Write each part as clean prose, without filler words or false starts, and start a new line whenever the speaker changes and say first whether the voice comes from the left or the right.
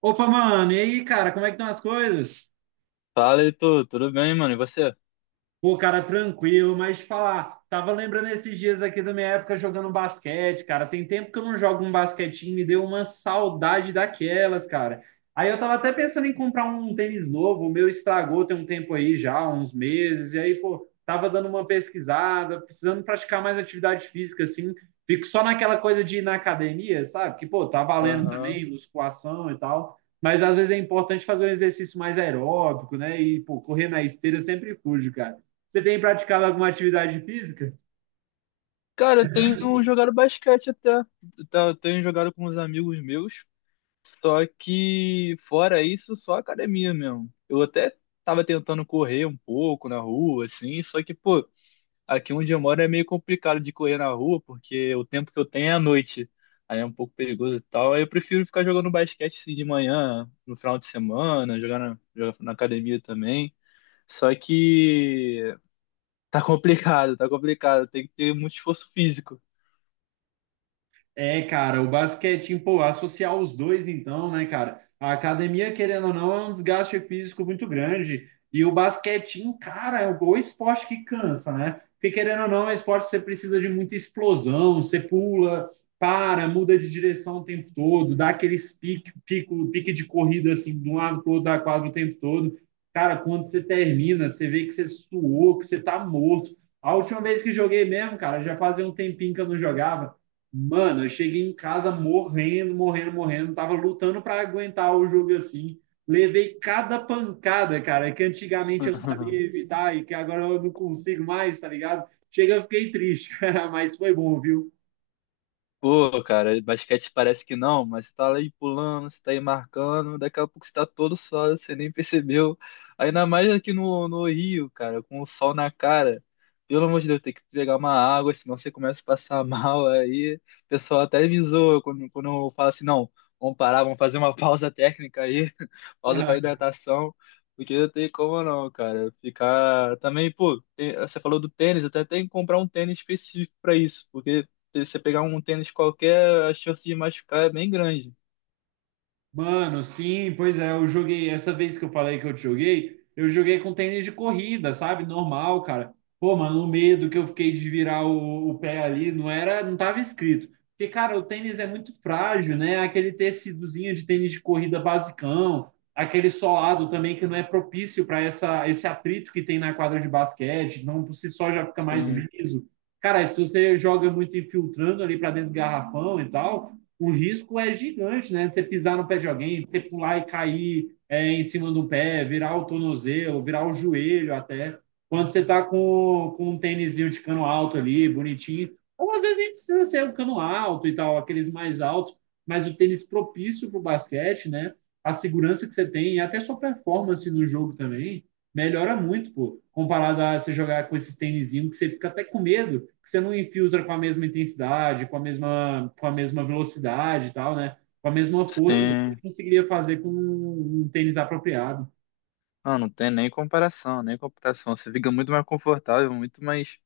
right: Opa, mano, e aí, cara, como é que estão as coisas?
left: Fala, Heitor, tudo bem, mano? E você?
right: Pô, cara, tranquilo, mas te falar, tava lembrando esses dias aqui da minha época jogando basquete, cara. Tem tempo que eu não jogo um basquetinho, me deu uma saudade daquelas, cara. Aí eu tava até pensando em comprar um tênis novo, o meu estragou tem um tempo aí já, uns meses, e aí, pô, tava dando uma pesquisada, precisando praticar mais atividade física, assim. Fico só naquela coisa de ir na academia, sabe? Que, pô, tá valendo
left: Aham.
right: também, musculação e tal. Mas às vezes é importante fazer um exercício mais aeróbico, né? E, pô, correr na esteira eu sempre fujo, cara. Você tem praticado alguma atividade física?
left: Cara, eu tenho jogado basquete até. Tá. Eu tenho jogado com uns amigos meus. Só que, fora isso, só academia mesmo. Eu até tava tentando correr um pouco na rua, assim. Só que, pô, aqui onde eu moro é meio complicado de correr na rua, porque o tempo que eu tenho é à noite. Aí é um pouco perigoso e tal. Aí eu prefiro ficar jogando basquete assim, de manhã, no final de semana, jogar na academia também. Só que. Tá complicado, tá complicado. Tem que ter muito esforço físico.
right: É, cara, o basquetinho, pô, associar os dois então, né, cara? A academia, querendo ou não, é um desgaste físico muito grande. E o basquetinho, cara, é o esporte que cansa, né? Porque querendo ou não, é um esporte que você precisa de muita explosão, você pula, para, muda de direção o tempo todo, dá aqueles pique, pico, pique de corrida assim, de um lado pro outro da quadra o tempo todo. Cara, quando você termina, você vê que você suou, que você tá morto. A última vez que joguei mesmo, cara, já fazia um tempinho que eu não jogava. Mano, eu cheguei em casa morrendo, morrendo, morrendo. Tava lutando para aguentar o jogo assim. Levei cada pancada, cara, que antigamente eu sabia evitar e que agora eu não consigo mais, tá ligado? Chega, eu fiquei triste, mas foi bom, viu?
left: Pô, cara, basquete parece que não, mas você tá aí pulando, você tá aí marcando, daqui a pouco você tá todo suado, você nem percebeu. Ainda mais aqui no Rio, cara, com o sol na cara. Pelo amor de Deus, tem que pegar uma água, senão você começa a passar mal. Aí o pessoal até me zoa quando eu falo assim: não, vamos parar, vamos fazer uma pausa técnica aí, pausa pra hidratação, porque não tem como não, cara. Ficar também, pô, você falou do tênis, até tem que comprar um tênis específico pra isso, porque se você pegar um tênis qualquer, a chance de machucar é bem grande.
right: Mano, sim, pois é, eu joguei. Essa vez que eu falei que eu te joguei, eu joguei com tênis de corrida, sabe? Normal, cara. Pô, mano, o medo que eu fiquei de virar o pé ali não era, não tava escrito. Porque, cara, o tênis é muito frágil, né? Aquele tecidozinho de tênis de corrida basicão, aquele solado também que não é propício para essa esse atrito que tem na quadra de basquete, não por si só já fica mais
left: Sim,
right: liso. Cara, se você joga muito infiltrando ali para dentro do garrafão e tal, o risco é gigante, né? Você pisar no pé de alguém, você pular e cair é, em cima do pé, virar o tornozelo, virar o joelho até. Quando você está com um tênisinho de cano alto ali, bonitinho, ou às vezes nem precisa ser um cano alto e tal, aqueles mais altos, mas o tênis propício para o basquete, né? A segurança que você tem e até sua performance no jogo também melhora muito, pô, comparado a você jogar com esses tênisinhos que você fica até com medo, que você não infiltra com a mesma intensidade, com a mesma velocidade e tal, né? Com a mesma força que você
left: sim.
right: conseguiria fazer com um tênis apropriado.
left: Ah, não tem nem comparação, nem comparação. Você fica muito mais confortável, muito mais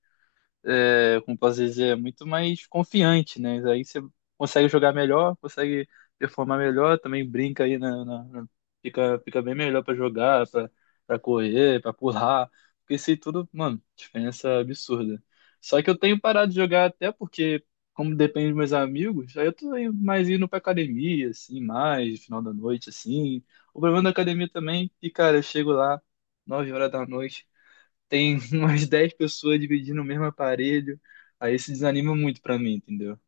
left: como posso dizer, muito mais confiante, né? Aí você consegue jogar melhor, consegue performar melhor, também brinca aí fica, fica bem melhor pra jogar, pra correr, pra pular, porque isso aí tudo, mano, diferença absurda. Só que eu tenho parado de jogar até porque como depende dos meus amigos, aí eu tô aí mais indo pra academia, assim, mais, no final da noite, assim. O problema da academia também, e cara, eu chego lá, 9 horas da noite, tem umas 10 pessoas dividindo o mesmo aparelho. Aí isso desanima muito pra mim, entendeu?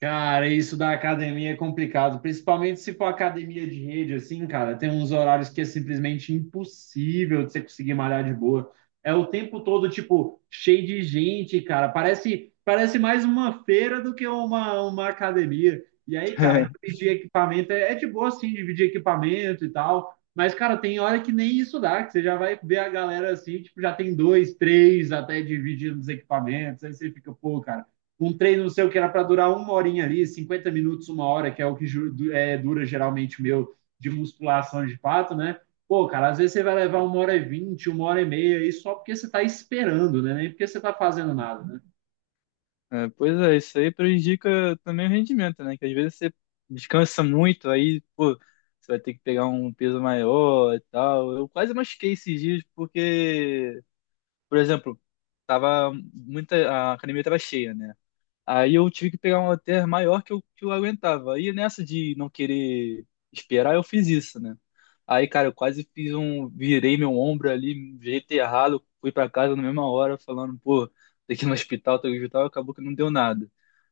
right: Cara, isso da academia é complicado, principalmente se for academia de rede, assim, cara, tem uns horários que é simplesmente impossível de você conseguir malhar de boa. É o tempo todo, tipo, cheio de gente, cara. Parece, parece mais uma feira do que uma academia. E aí, cara, dividir equipamento é de boa, assim, dividir equipamento e tal. Mas, cara, tem hora que nem isso dá, que você já vai ver a galera assim, tipo, já tem dois, três até dividindo os equipamentos. Aí você fica, pô, cara, um treino, não sei o que, era para durar uma horinha ali, 50 minutos, uma hora, que é o que é, dura geralmente o meu de musculação de fato, né? Pô, cara, às vezes você vai levar uma hora e 20, uma hora e meia, aí só porque você está esperando, né? Nem porque você está fazendo nada, né?
left: É, pois é, isso aí prejudica também o rendimento, né? Que às vezes você descansa muito, aí, pô, você vai ter que pegar um peso maior e tal. Eu quase machuquei esses dias porque, por exemplo, tava muita, a academia tava cheia, né? Aí eu tive que pegar um hotel maior que eu aguentava. Aí nessa de não querer esperar, eu fiz isso, né? Aí, cara, eu quase fiz um. Virei meu ombro ali, de jeito errado, fui pra casa na mesma hora, falando, pô, tem que ir no hospital, tem que ir no hospital, acabou que não deu nada.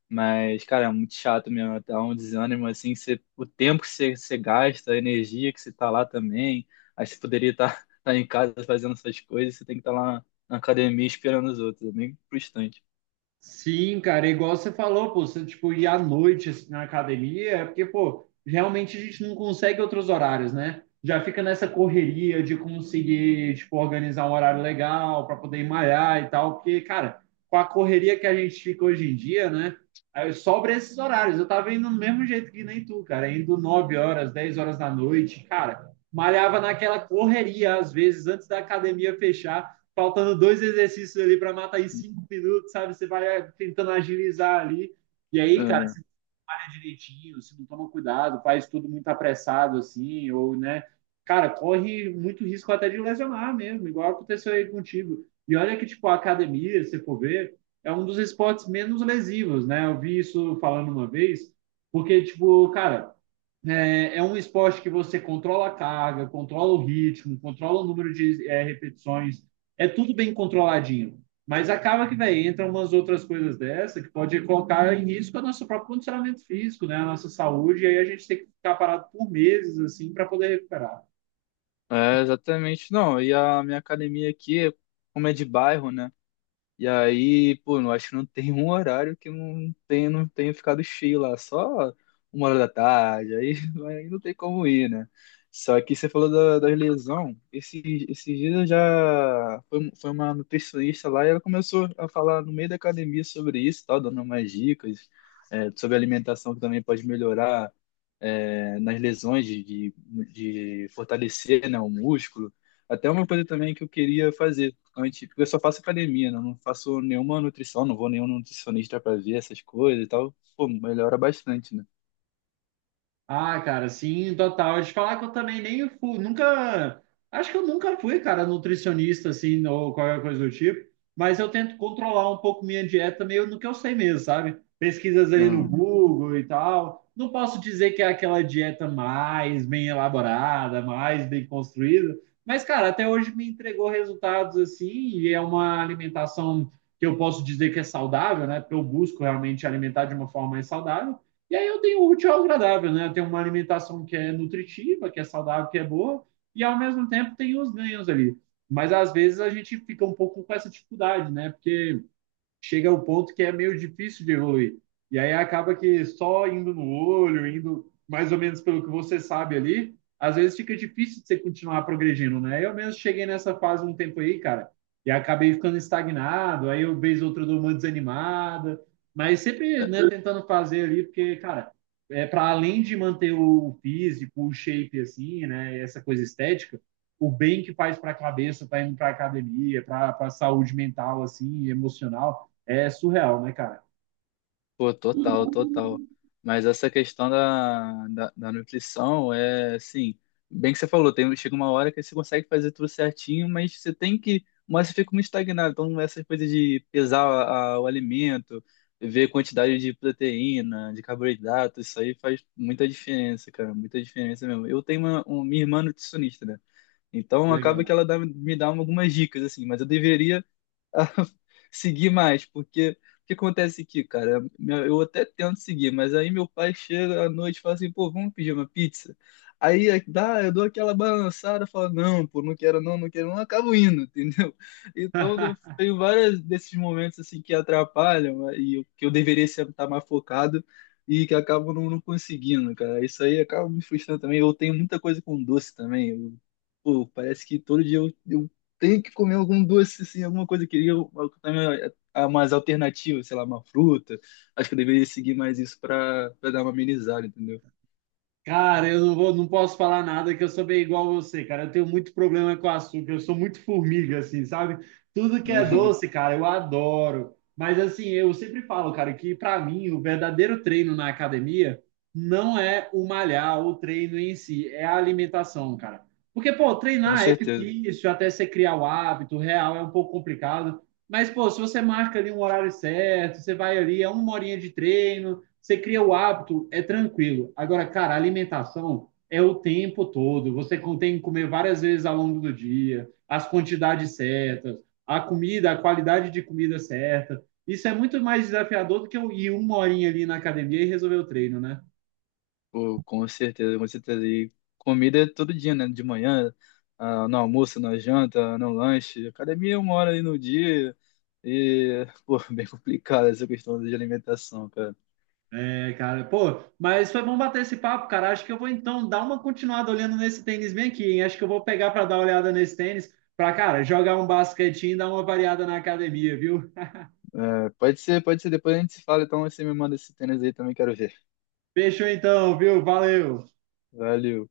left: Mas, cara, é muito chato mesmo, dá um desânimo, assim, que você, o tempo que você gasta, a energia que você tá lá também. Aí você poderia estar em casa fazendo essas coisas, você tem que estar lá na academia esperando os outros, é bem frustrante.
right: Sim, cara, é igual você falou, pô, você, tipo, ir à noite assim, na academia, é porque, pô, realmente a gente não consegue outros horários, né? Já fica nessa correria de conseguir, tipo, organizar um horário legal para poder ir malhar e tal, porque, cara, com a correria que a gente fica hoje em dia, né? Aí sobra esses horários. Eu tava indo do mesmo jeito que nem tu, cara, indo 9 horas, 10 horas da noite, cara, malhava naquela correria, às vezes, antes da academia fechar, faltando dois exercícios ali para matar em 5 minutos, sabe? Você vai tentando agilizar ali. E aí, cara, malha direitinho, se não toma cuidado, faz tudo muito apressado assim, ou, né? Cara, corre muito risco até de lesionar mesmo, igual aconteceu aí contigo. E olha que, tipo, a academia, se for ver, é um dos esportes menos lesivos, né? Eu vi isso falando uma vez, porque, tipo, cara, é um esporte que você controla a carga, controla o ritmo, controla o número de repetições, é tudo bem controladinho. Mas acaba que, velho, entram umas outras coisas dessa que pode colocar em risco o nosso próprio condicionamento físico, né? A nossa saúde, e aí a gente tem que ficar parado por meses, assim, para poder recuperar.
left: É, exatamente. Não, e a minha academia aqui, como é de bairro, né? E aí, pô, não acho que não tem um horário que não tenha, não tenha ficado cheio lá, só uma hora da tarde, aí, aí não tem como ir, né? Só que você falou da lesão, esses dias eu foi uma nutricionista lá e ela começou a falar no meio da academia sobre isso, e tal, dando umas dicas, sobre alimentação que também pode melhorar nas lesões, de fortalecer né, o músculo. Até uma coisa também que eu queria fazer antes, porque eu só faço academia, né? Eu não faço nenhuma nutrição, não vou nenhum nutricionista para ver essas coisas e tal. Pô, melhora bastante, né?
right: Ah, cara, sim, total. De falar que eu também nem fui, nunca, acho que eu nunca fui, cara, nutricionista assim ou qualquer coisa do tipo, mas eu tento controlar um pouco minha dieta meio no que eu sei mesmo, sabe? Pesquisas ali no
left: Hum.
right: Google e tal. Não posso dizer que é aquela dieta mais bem elaborada, mais bem construída, mas cara, até hoje me entregou resultados assim, e é uma alimentação que eu posso dizer que é saudável, né? Porque eu busco realmente alimentar de uma forma mais saudável. E aí eu tenho o útil ao agradável, né? Eu tenho uma alimentação que é nutritiva, que é saudável, que é boa, e ao mesmo tempo tem os ganhos ali. Mas às vezes a gente fica um pouco com essa dificuldade, né? Porque chega ao ponto que é meio difícil de evoluir. E aí acaba que só indo no olho, indo mais ou menos pelo que você sabe ali, às vezes fica difícil de você continuar progredindo, né? Eu mesmo cheguei nessa fase um tempo aí, cara, e acabei ficando estagnado, aí eu vez outra dou uma desanimada, mas sempre, né, tentando fazer ali, porque, cara, é para além de manter o físico, o shape assim, né, essa coisa estética, o bem que faz para a cabeça, tá indo para academia, para a saúde mental assim, emocional, é surreal, né, cara?
left: Pô, total, total. Mas essa questão da nutrição é assim, bem que você falou, tem, chega uma hora que você consegue fazer tudo certinho, mas você tem que, mas você fica muito estagnado. Então, essas coisas de pesar o alimento, ver quantidade de proteína, de carboidrato, isso aí faz muita diferença, cara, muita diferença mesmo. Eu tenho minha irmã nutricionista, né? Então
right: Legal.
left: acaba que ela me dá algumas dicas, assim, mas eu deveria a seguir mais, porque o que acontece aqui, cara? Eu até tento seguir, mas aí meu pai chega à noite e fala assim, pô, vamos pedir uma pizza. Dá, eu dou aquela balançada, falo, não, pô, não quero não, não quero não, acabo indo, entendeu? Então eu tenho vários desses momentos assim que atrapalham né, que eu deveria estar mais focado e que acabo não, não conseguindo, cara. Isso aí acaba me frustrando também. Eu tenho muita coisa com doce também. Pô, parece que todo dia eu, tenho que comer algum doce, assim, alguma coisa eu também, ah, mais alternativa, sei lá, uma fruta. Acho que eu deveria seguir mais isso para dar uma amenizada, entendeu?
right: Cara, eu não vou, não posso falar nada que eu sou bem igual a você, cara. Eu tenho muito problema com açúcar, eu sou muito formiga, assim, sabe? Tudo que é doce, cara, eu adoro. Mas assim, eu sempre falo, cara, que pra mim o verdadeiro treino na academia não é o malhar, o treino em si, é a alimentação, cara. Porque, pô,
left: Com
right: treinar é
left: certeza,
right: difícil, até você criar o hábito, real é um pouco complicado. Mas, pô, se você marca ali um horário certo, você vai ali, é uma horinha de treino. Você cria o hábito, é tranquilo. Agora, cara, a alimentação é o tempo todo. Você tem que comer várias vezes ao longo do dia, as quantidades certas, a comida, a qualidade de comida certa. Isso é muito mais desafiador do que eu ir uma horinha ali na academia e resolver o treino, né?
left: pô, com certeza, com certeza. E comida é todo dia, né? De manhã, ah, no almoço, na janta, no lanche. Academia é uma hora aí no dia. E, pô, bem complicada essa questão de alimentação, cara.
right: É, cara, pô, mas foi bom bater esse papo, cara. Acho que eu vou então dar uma continuada olhando nesse tênis bem aqui, hein? Acho que eu vou pegar para dar uma olhada nesse tênis, para, cara, jogar um basquetinho e dar uma variada na academia, viu?
left: É, pode ser, pode ser. Depois a gente se fala, então você me manda esse tênis aí também, quero ver.
right: Fechou então, viu? Valeu!
left: Valeu.